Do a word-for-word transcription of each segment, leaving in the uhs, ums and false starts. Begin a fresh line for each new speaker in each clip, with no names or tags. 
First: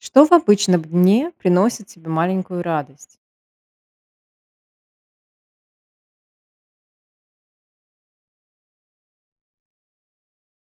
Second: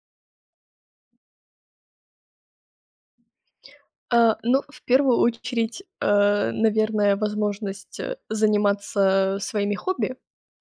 Что в обычном дне приносит тебе маленькую радость?
Э, ну, в первую очередь, э, наверное, возможность заниматься своими хобби.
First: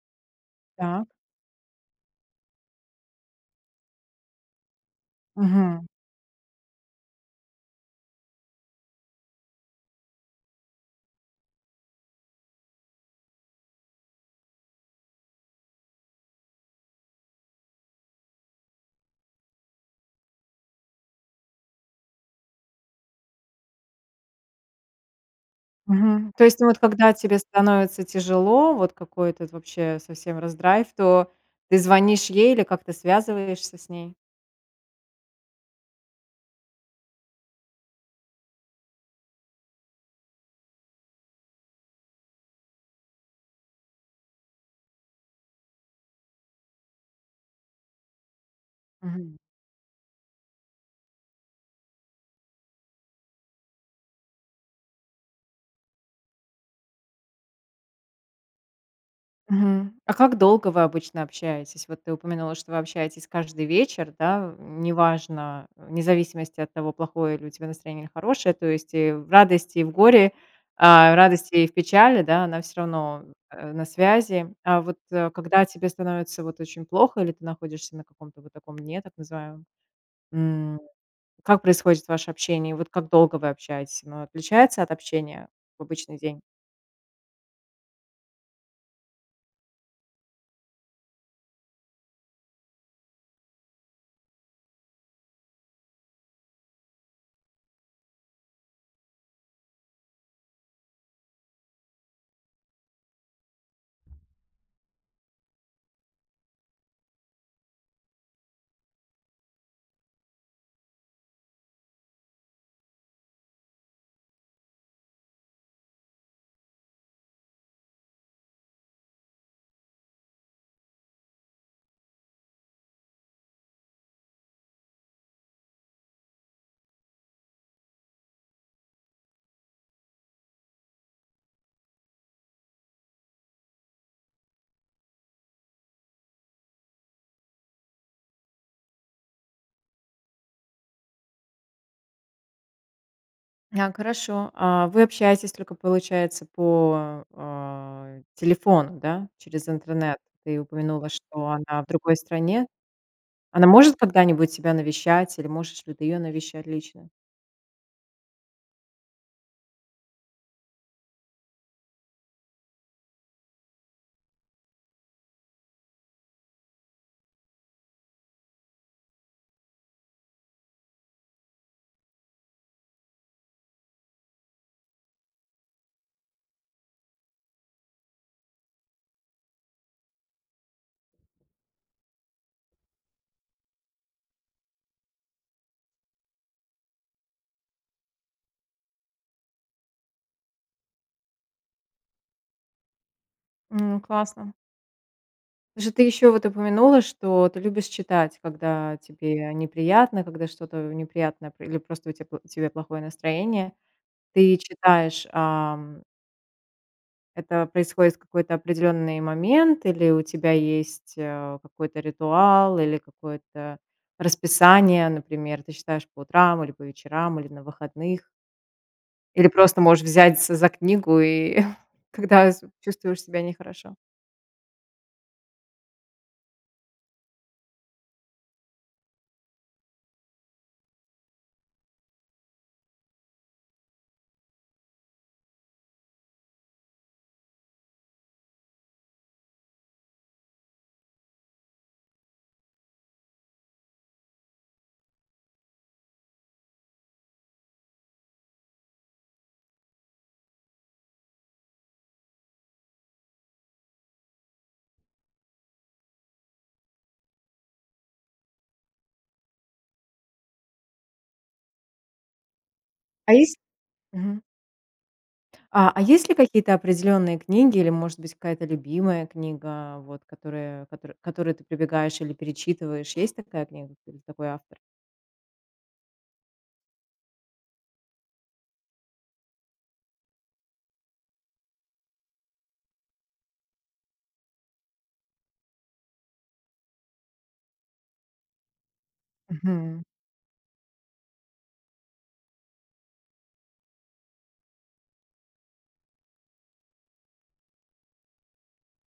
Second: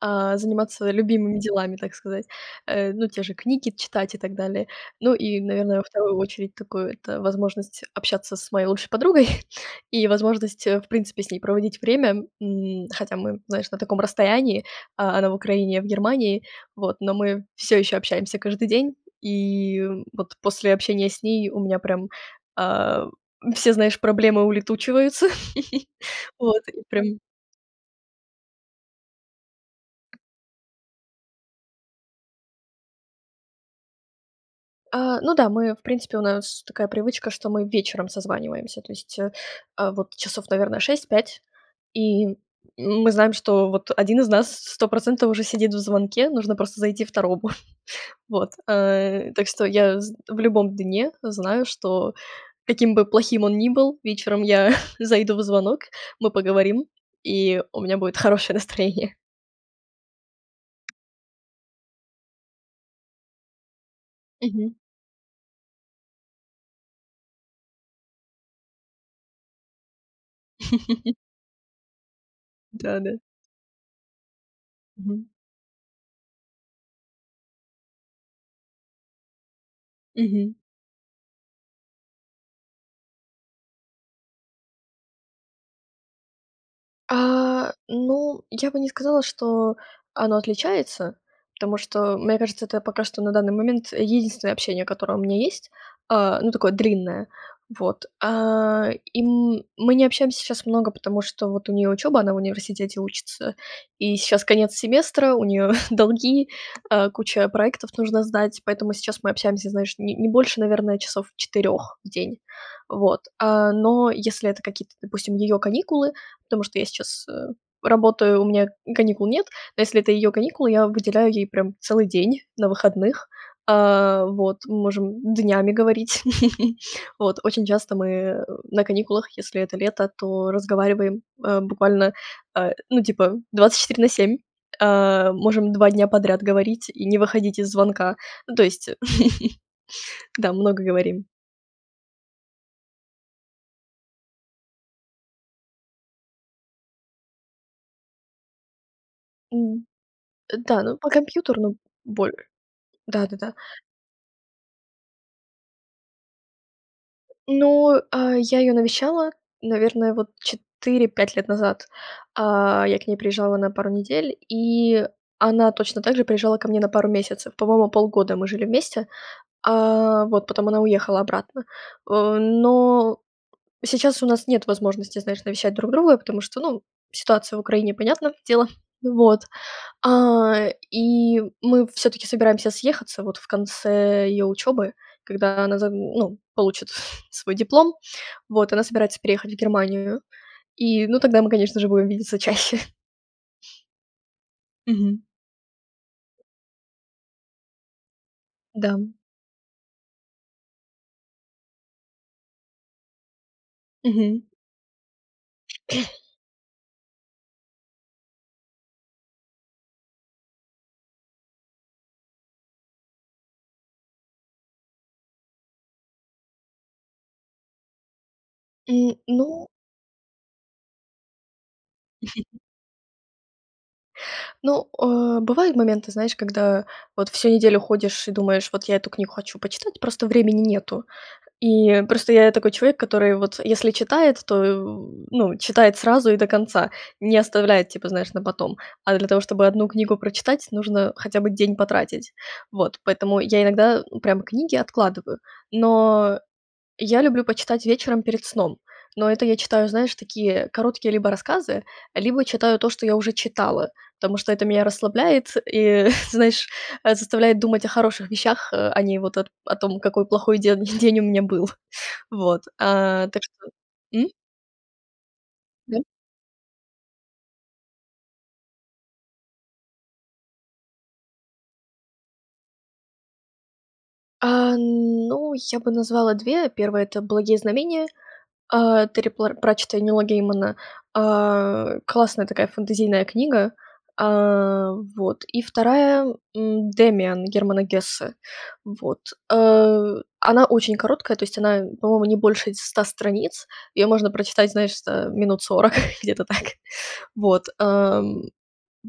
А, заниматься
Так.
любимыми делами, так сказать, э. Ну, те же книги читать и так далее. Ну, и, наверно, во
Мгм.
вторую очередь такую- это возможность общаться с моей лучшей подругой и возможность, в принципе, с ней проводить время, м. Хотя мы, знаешь, на таком расстоянии. А, она в Украине, я в Германии. Вот, но мы всё еще общаемся каждый день. И, м, вот после общения с ней у меня прям, а, все, знаешь, проблемы улетучиваются.
Мгм. То есть, ну,
Вот,
вот
и
когда
прям
тебе становится тяжело, вот какой-то этот, вообще, совсем раздрайв, то ты звонишь ей или как-то связываешься с ней?
А, ну да, мы, в принципе, у нас такая привычка, что мы вечером созваниваемся, то есть, а, вот часов, наверно, шесть пять. И мы знаем, что вот один из нас сто процентов уже сидит в звонке. Нужно просто зайти второму. Вот. Э,
Мгм.
так что я з в любом дне знаю, что каким бы плохим он ни был, вечером я зайду в звонок, мы поговорим, и у меня будет хорошее настроение.
Мгм. А как долго вы обычно общаетесь? Вот ты упомянула, что вы общаетесь каждый вечер, да,
Мгм.
неважно, вне зависимости от того, плохое ли у тебя настроение или хорошее. То есть, и в радости и в горе, а, радости и в печали, да, она всё
Да-да.
равно, э, на связи. А вот,
Мгм.
э, когда тебе становится вот очень плохо или ты находишься на каком-то вот таком дне, так называемом,
Мгм.
м, как происходит ваше общение? Вот как долго вы общаетесь? Оно отличается от общения в обычный день?
А. Ну, я бы не сказала, что оно отличается, потому что, мне кажется, это пока что на данный момент единственное общение, которое у меня есть, э, ну, такое длинное. Вот. Э. И м мы не общаемся щас много, потому что вот у нее учеба, она в университете учится. И щас конец семестра, у нее долги, э, куча проектов, нужно сдать. Поэтому сейчас мы общаемся, знаешь, не не больше, наверно, часов четырех в день. Вот, э, но если это какие-то, допустим, ее каникулы, потому что я сейчас, э, работаю, у меня каникул нет. Но если это ее каникулы, я выделяю ей прям целый день на выходных, э. Вот, мы можем днями говорить. Вот, очень часто мы на каникулах, если это лето, то разговариваем, э, буквально, э, ну, типа, двадцать четыре на семь. Э, можем два дня подряд говорить и не выходить из звонка. Ну, то есть, да, много говорим.
Няк, хорошо. А вы общаетесь только, получается, по, э, телефону, да, через
М.
интернет? Ты
Да, но по
упомянула, что
компьютеру, ну,
она в другой
боль
стране.
Да-да-да.
Она может когда-нибудь тебя навещать? Или можешь ли ты ее навещать лично?
Ну, а, я ее навещала, наверное, вот четыре пять лет назад. А, я к ней приезжала на пару недель, и она точно так же приезжала ко мне на пару месяцев. По-моему, полгода мы жили вместе, э, вот, потом она уехала обратно. О, но сейчас у нас нет возможности, знаешь, навещать друг друга, потому что, ну, ситуация в Украине- понятно дело. Вот. А, и мы всё-таки собираемся съехаться вот в конце ее учебы, когда она за ну, получит свой диплом. Вот, она собирается переехать в Германию. И, ну, тогда мы, конечно же, будем видеться чаще.
Ну, классно.
Мгм.
Же ты еще вот упомянула, что ты любишь читать, когда
Да.
тебе неприятно, когда что-то неприятное про или просто у тя у тебя плохое настроение.
Мгм.
Ты читаешь, ам Это происходит в какой-то определённый момент или у тебя есть, э, какой-то ритуал, или какое-то расписание. Например, ты читаешь по утрам или по вечерам, или на выходных.
М,
Или
ну
просто можешь взяться за книгу, и когда з чувствуешь себя нехорошо.
Ну, э, бывают моменты, знаешь, когда вот всю неделю ходишь и думаешь, вот я эту книгу хочу почитать. Просто времени нету. И просто я такой человек, который, вот, если читает, то, в, ну, читает сразу и до конца, не оставляет типа, знаешь, на потом. А для того, чтобы одну книгу прочитать, нужно хотя бы день потратить. Вот, поэтому я иногда прям книги откладываю. Но я люблю почитать вечером перед сном. Но это я читаю, знаешь, такие короткие либо рассказы, либо читаю то, что я уже читала. Потому что это меня расслабляет и, знаешь, э, заставляет думать о хороших вещах, а не вот о т о том, какой плохой ден день у меня был. Вот, а,
А
так
есть
что, м?
Мгм. А, а
Да.
есть ли какие-то определённые книги или, может быть, какая-то любимая книга, вот которая котор которую ты прибегаешь или перечитываешь, есть такая книга или такой
А
автор?
ну, я бы назвала две: первая это "Благие знамения", а, Терри Пла Пратчетта и Нила Геймана. А, классная такая фэнтезийная книга. А, вот, и вторая, м, "Демиан" Германа Гессе. Вот,
Мгм.
э, она очень короткая. То есть она, по-моему, не больше ть ста страниц. Её можно прочитать, знаешь, за, э, минут сорок где-то так. Вот. Э,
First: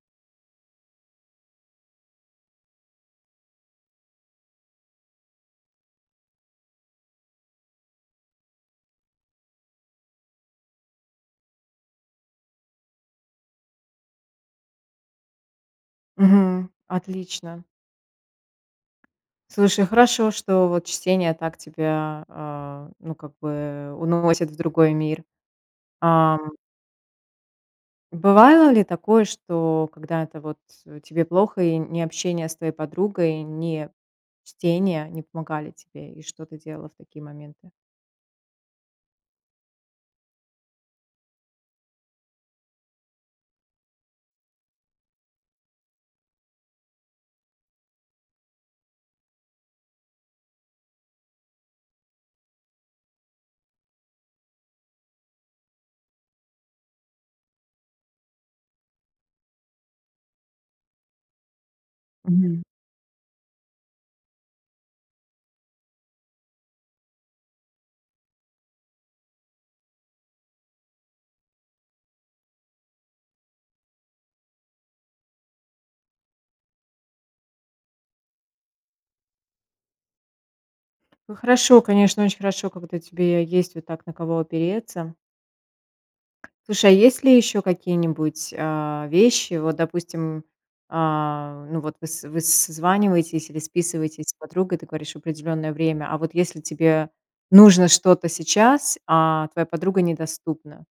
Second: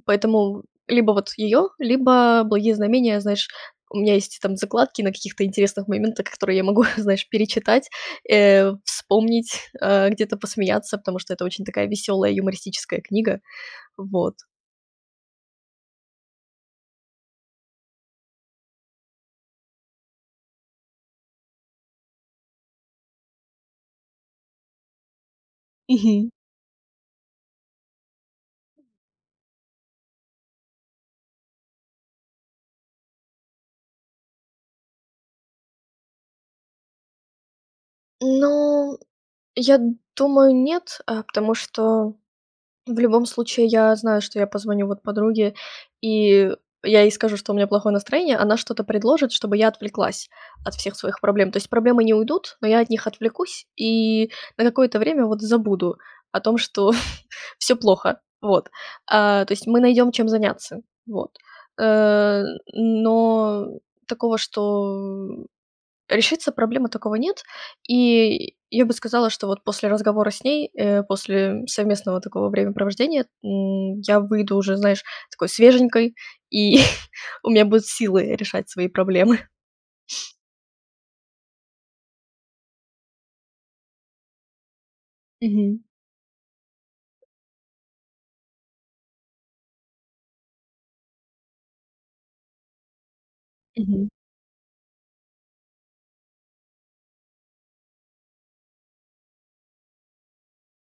поэтому либо вот её, либо "Благие знамения". Знаешь, у меня есть там закладки на каких-то интересных моментах, которые я могу, знаешь, перечитать, э, вспомнить, э, где-то посмеяться, потому что это очень такая весёлая юмористическая книга. Вот.
Мгм. Отлично. Слушай, хорошо, что, вот, чтение так тебя, а, ну, как бы уносит в другой мир.
Мгм.
Ам. Бывало ли такое, что когда-то вот тебе плохо и ни общение с твоей подругой, ни чтение не помогали тебе, и что ты делала в такие моменты?
Ну, я думаю, нет, э, потому что в любом случае я знаю, что я позвоню, вот, подруге, и я ей скажу, что у меня плохое настроение, она что-то предложит, чтобы я отвлеклась от всех своих проблем, то есть проблемы не уйдут, но я от них отвлекусь и на какое то время, вот, забуду о том, что всё плохо. Вот. А, то есть мы найдем, чем заняться. Вот. Э,
Мгм.
но такого, что решиться проблемы такого нет. И я бы сказала, что, вот, после разговора с ней, э, после, м, совместного такого времяпровождения, м, я выйду уже, знаешь, такой свеженькой, и у меня будут силы решать свои проблемы.
Ну хорошо, конечно, очень хорошо, когда тебе я есть вот так, на кого опереться.
Мгм.
Слушай, а есть ли ещё какие-нибудь, а, вещи вот, допустим, а, ну вот выс выс созваниваетесь или
Мгм.
списываетесь с подругой, ты говоришь в определенное время. А вот если тебе нужно что-то сейчас, а твоя подруга недоступна?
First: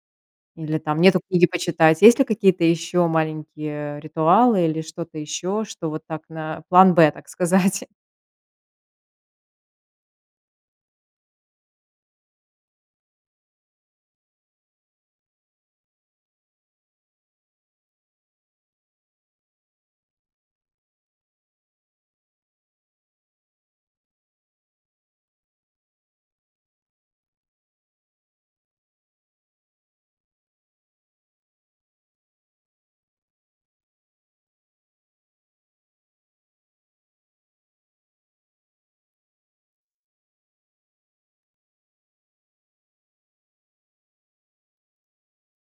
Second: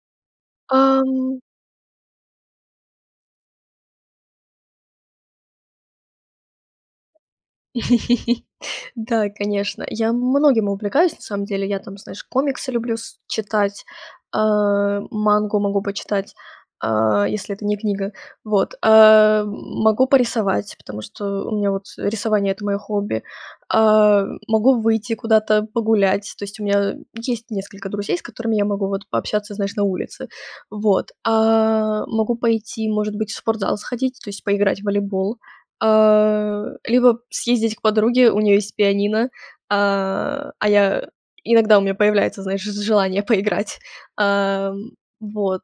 Или там
Э,
нету
м
книги почитать. Есть ли какие-то ещё маленькие, э, ритуалы или что-то ещё, что вот так на план Б, так сказать?
Да, конечно. Я многим увлекаюсь на самом деле. Я там, знаешь, комиксы люблю с читать. Э, мангу могу почитать, э, если это не книга. Вот, э, могу порисовать, потому что у меня вот, э, рисование- это моё хобби. А, могу выйти куда-то погулять. То есть у меня, э, есть несколько друзей, с которыми я могу вот пообщаться, знаешь, на улице. Вот. А, могу пойти, может быть, в спортзал сходить, то есть поиграть в волейбол, э, либо съездить к подруге. У нее есть пианино. А, а я иногда у меня появляется, знаешь, ж желание поиграть. А, м, вот.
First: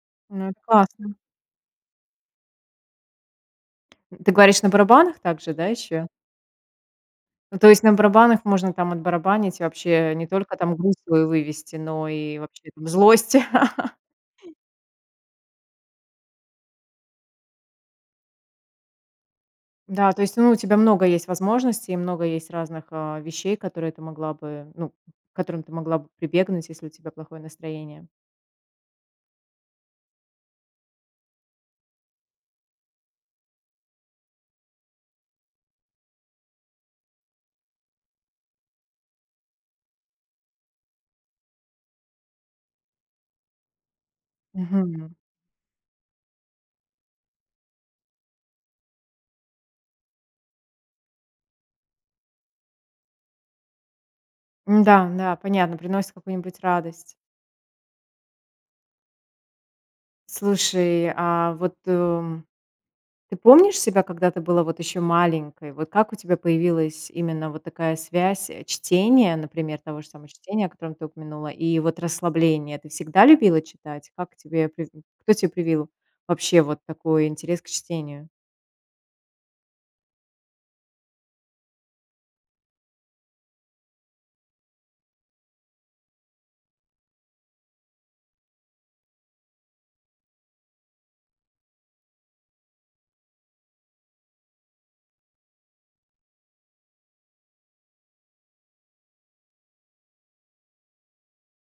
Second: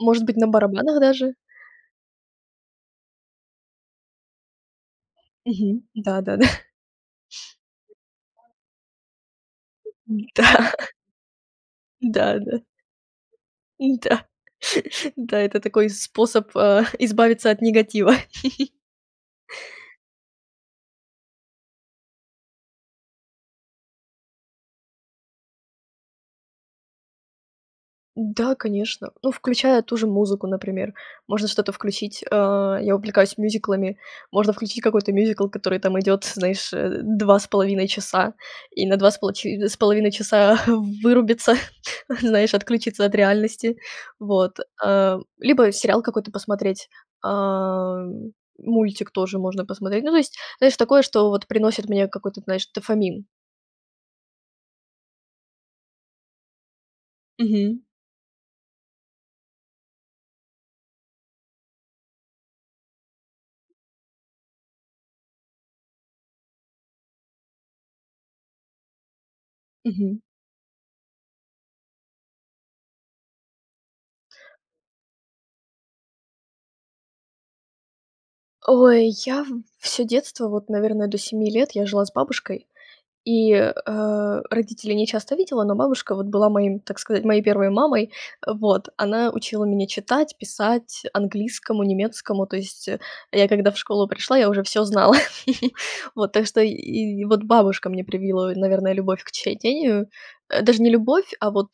Может быть,
Ну
на
это
барабанах
классно!
даже.
Ты говоришь, на барабанах также, да,
Мгм,
еще?
да-да-да.
Ну, то есть, на барабанах можно, там, отбарабанить, вообще не только,
Да.
там, грусть свою вывести, но и
Да-да.
вообще, там, злость.
Н-да. Да, это такой способ, а, избавиться от негатива.
Да, то есть, ну, у тебя много есть возможностей, много есть разных, а, вещей, которые ты могла бы, ну, к которым ты могла бы прибегнуть, если у тебя плохое настроение.
Да, конечно. Ну, включая ту же музыку, например. Можно что-то включить. А, я увлекаюсь мюзиклами. Можно включить какой-то мюзикл, который там идёт, знаешь, э, два с половиной часа, и на два с полочи с половиной часа вырубиться, знаешь, отключиться от реальности. Вот.
Мгм.
А, либо сериал какой-то посмотреть. Ам, мультик тоже можно посмотреть. Ну, то есть, знаешь, такое, что, вот, приносит мне какой-то, знаешь, дофамин.
М, да, да, понятно. Приносит какую-нибудь радость.
Мгм.
Слушай, а вот, эм, ты помнишь себя, когда ты была, вот, ещё маленькой? Вот как у тебя появилась именно вот такая связь чтения, например, того же
Мгм.
самого чтения, о котором ты упомянула, и вот расслабление? Ты всегда любила читать? Как тебе призн кто те привил вообще вот такой интерес к чтению?
Ой, я всё детство, вот, наверное, до семи лет я жила с бабушкой, и, э, родителей не часто видела, но бабушка, вот, была моим, так сказать, моей первой мамой. Э, вот она учила меня читать, писать, английскому, немецкому. То есть, я когда в школу пришла, я уже всё знала. Вот, так что, и и вот бабушка мне привила, наверное, любовь к чтению. Э, даже не любовь, а, вот,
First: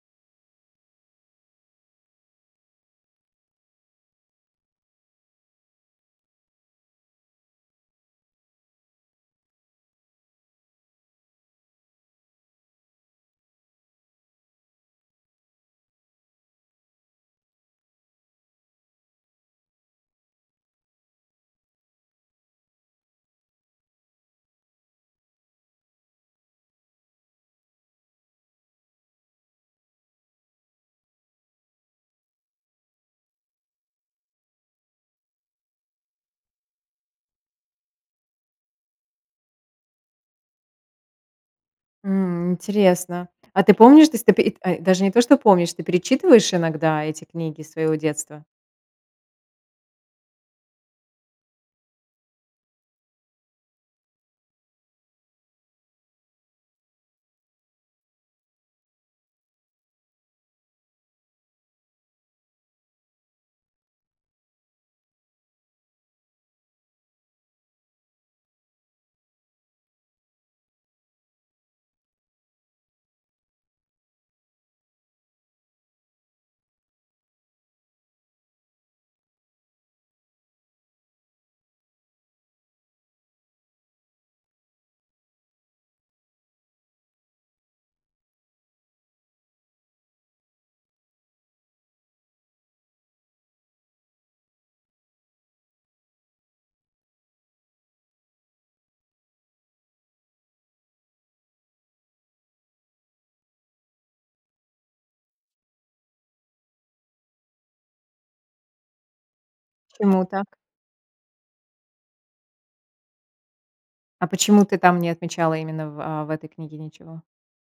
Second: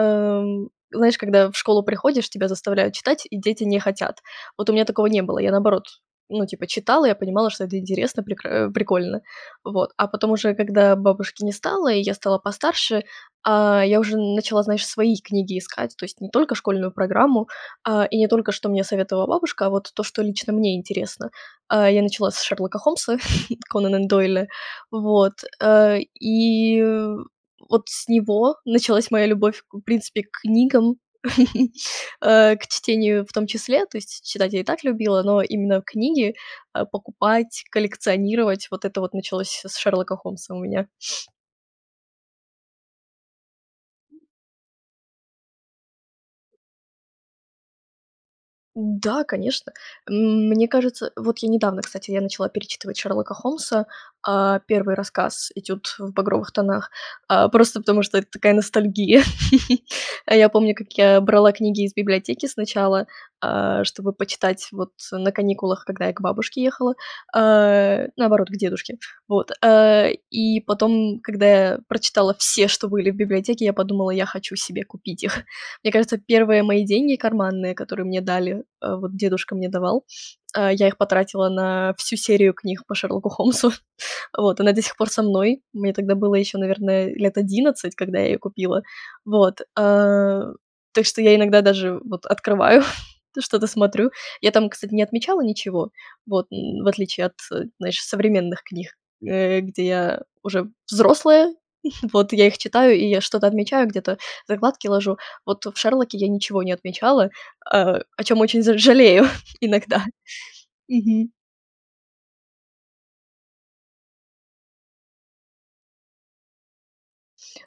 эм, знаешь, когда в школу приходишь, тебя заставляют читать, и дети не хотят. Вот у меня такого не было. Я, наоборот, ну, типа читала, я понимала, что это интересно, прекра э, прикольно. Вот, а потом уже, когда бабушки не стало, и я стала постарше, а, я уже начала, знаешь, свои книги искать, то есть не только школьную программу. А, и не только что мне советовала бабушка, а вот то, что лично мне интересно. Э, я начала с Шерлока Холмса Конанан Дойля. Вот. Э, и в вот с него началась моя любовь, в принципе, к книгам, а, к чтению в том числе. То есть читать я и так любила, но именно книги, а, покупать, коллекционировать, вот это вот началось с Шерлока Холмса у меня.
М, интересно. А ты помнишь, ты ст п ай, даже не то, что помнишь, ты перечитываешь иногда эти книги своего детства?
Да, конечно. М, мне кажется, вот я недавно, кстати, я начала перечитывать Шерлока Холмса. А, первый рассказ "Этюд в багровых тонах". А, просто потому что это такая ностальгия. Я помню, как я брала книги из библиотеки сначала, а, чтобы почитать, вот, на каникулах, когда я к бабушке ехала, а, наоборот, к дедушке. Вот. Э, и потом, когда я прочитала все, что были в библиотеке, я подумала, я хочу себе купить их. Мне кажется, первые мои деньги карманные, которые мне дали, э, вот дедушка мне давал. Э, я их потратила на всю серию книг по Шерлоку Холмсу. Вот, она до сих пор со мной. Мне тогда было ещё, наверное, лет одиннадцать, когда я её купила. Вот. Э, так что я иногда даже, вот, открываю, что-то смотрю. Я там, кстати, не отмечала ничего. Вот, н в отличие от, знаешь, современных книг, э, где я уже взрослая. Вот я их читаю, и я что-то отмечаю, где-то закладки ложу. Вот в Шерлоке я ничего не отмечала, э, о чём очень за жалею иногда.
Почему так?
Мгм.
А почему ты там не отмечала именно в, а, в этой книге ничего?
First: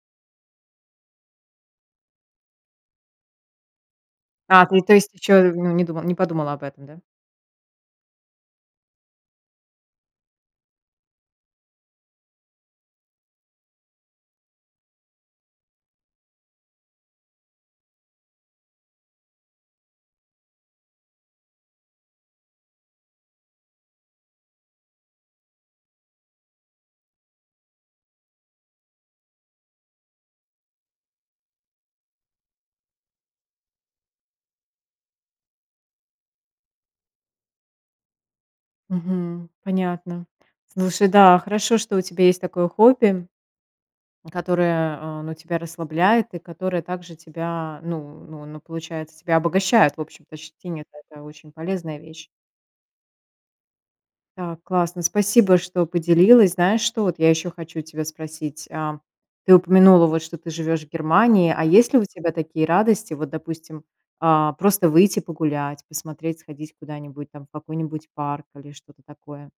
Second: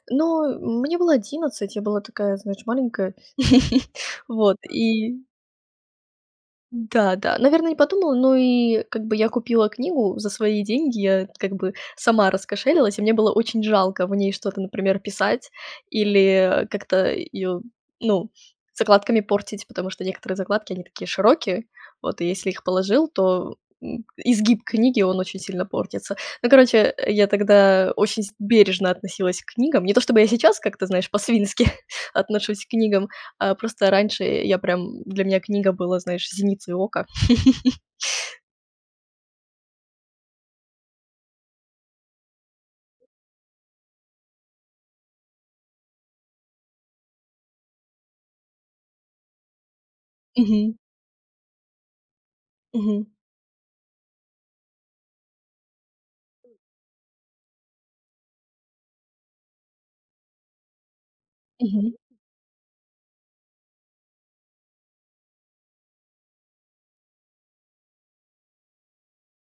Ну, э, мне было одиннадцать. Я была такая, знаешь, маленькая. Вот,
А, ты, то есть,
и
ещё не д не подумала об этом, да?
Да, да, наверно, не подумала. Но и, как бы, я купила книгу за свои деньги. Я, как бы, сама раскошелилась. И мне было очень жалко в ней что-то, например, писать или, э, как-то её, ну, закладками портить, потому что некоторые закладки они такие широкие. Вот, и если их положил, то, м, изгиб книги он очень сильно портится. Ну, короче, э, я тогда очень с бережно относилась к книгам. Не то, чтобы я сейчас как-то, знаешь, по-свински отношусь к книгам, а просто раньше я прям, для меня книга была, знаешь, зеницей ока.
Мгм. Понятно. Слушай, да, хорошо, что у тебя есть такое хобби, которое, э, ну тебя расслабляет и которое также тебя ну ну ну получается тебя обогащает, в общем-то,
Мгм.
щетинит, это очень полезная вещь.
Мгм.
Да, классно, спасибо, что поделилась. Знаешь, что вот я ещё хочу тебя спросить, а, ты упомянула, вот, что ты живёшь в Германии. А
Мгм.
есть ли у тебя такие радости, вот, допустим, а, просто выйти погулять, посмотреть, сходить куда-нибудь, там, в какой-нибудь парк или что-то такое?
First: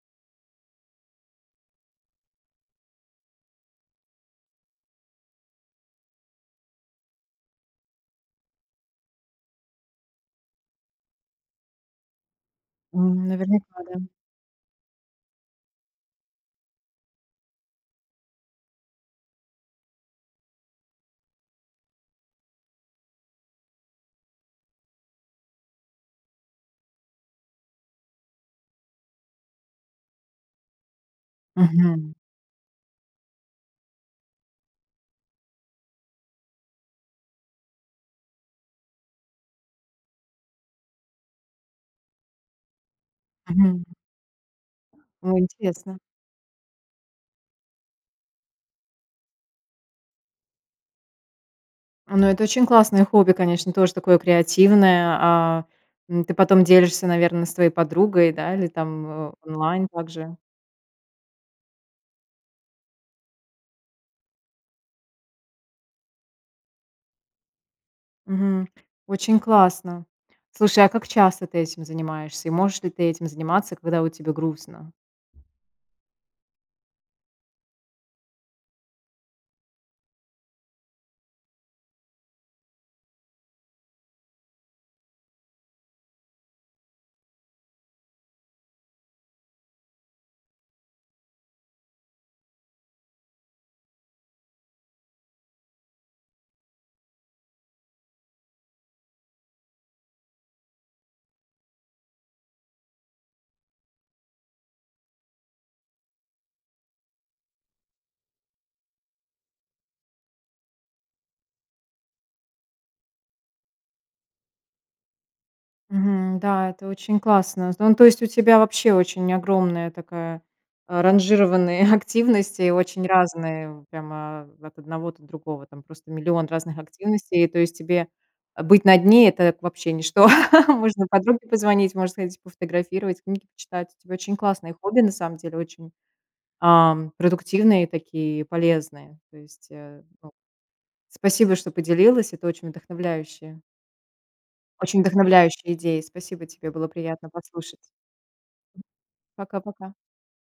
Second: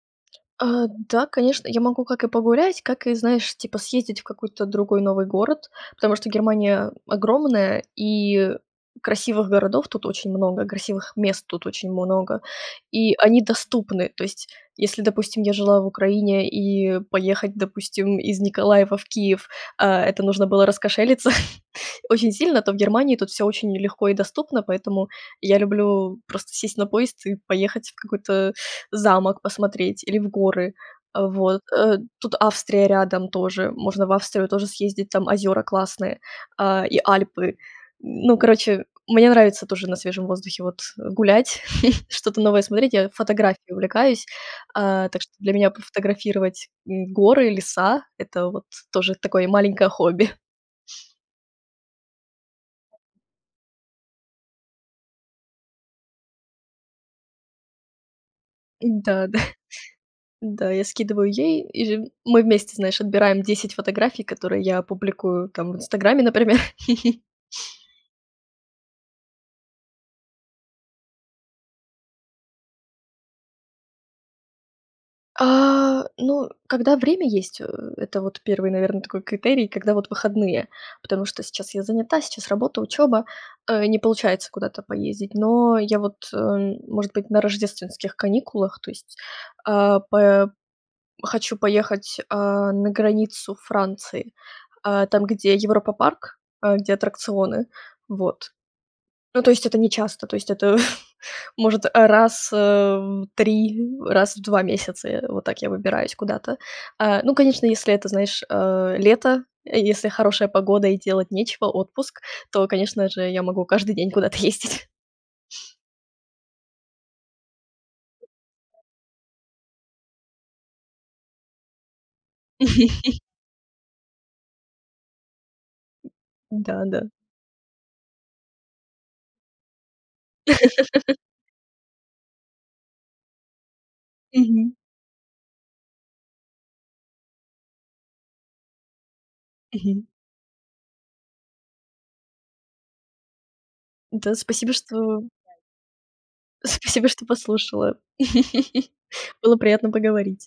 Э, да, конечно, я могу как и погулять, как и знаешь, типа съездить в какой-то другой новый город. Потому что Германия огромная, и красивых городов тут очень много, красивых мест тут очень много, и
М,
они
наверняка, да.
доступны. То есть, если, допустим, я жила в Украине, и поехать, допустим, из Николаева в Киев, а, это нужно было раскошелиться очень сильно, то в Германии тут всё очень легко и доступно. Поэтому я люблю просто сесть на поезд и поехать в какой-то замок посмотреть или в горы. Э, вот. Э,
Мгм.
тут Австрия рядом тоже. Можно в Австрию тоже съездить. Там озёра классные, а, и Альпы. Ну, короче, мне нравится тоже на свежем воздухе, вот, гулять, что-то новое смотреть. Я фотографией
Мгм.
увлекаюсь. А, так что
О,
для меня
интересно.
пофотографировать, м, горы и леса- это, вот, тоже такое маленькое хобби.
Ну это очень классное хобби, конечно, тоже такое креативное. А, м, ты потом делишься, наверно, с твоей подругой, да, или
М, да,
там, э,
да.
онлайн также?
Да, я скидываю ей. И ж мы вместе, знаешь, отбираем десять фотографий, которые я публикую, там, в "Инстаграме", например.
Мгм. Очень классно. Слушай, а как часто ты этим занимаешься? И можешь ли ты этим заниматься, когда, вот, тебе грустно?
А, ну, когда время есть. Э, это, вот, первый, наверно, такой критерий, когда, вот, выходные. Потому что сейчас я занята, сейчас работа, учёба, э, не получается куда-то поездить. Но я вот, э, может быть, на рождественских каникулах, то есть, а, п хочу поехать, э, на границу Франции. Э, там, где Европа-парк, э, где аттракционы. Вот. Ну, то есть, это нечасто, то есть, это может, э, раз, э, в три раз в два месяца, э, вот так я выбираюсь куда-то. Э, ну, конечно, если это, знаешь, э, лето, если хорошая погода и делать нечего, отпуск, то, конечно же, я могу каждый день куда-то ездить.
Мгм. Да, это очень классно. З ну, то есть, у тебя вообще очень огромная такая, а, ранжированные активности, очень разные. Вот прямо от одного до другого, там просто миллион разных
Да, да.
активностей. То есть, тебе быть на дне- это п вообще ничто. Можно подруге позвонить, можно сходить пофотографировать, книги почитать. У тебя очень классные
Мгм.
хобби, на самом деле, очень, ам, продуктивные такие и полезные. То есть, э,
Мгм.
ну, спасибо, что поделилась. Это очень вдохновляющие
Да, спасибо,
очень
что
вдохновляющие идеи. Спасибо тебе, было
спасибо, что
приятно послушать.
послушала. Было приятно
Пока-пока.
поговорить.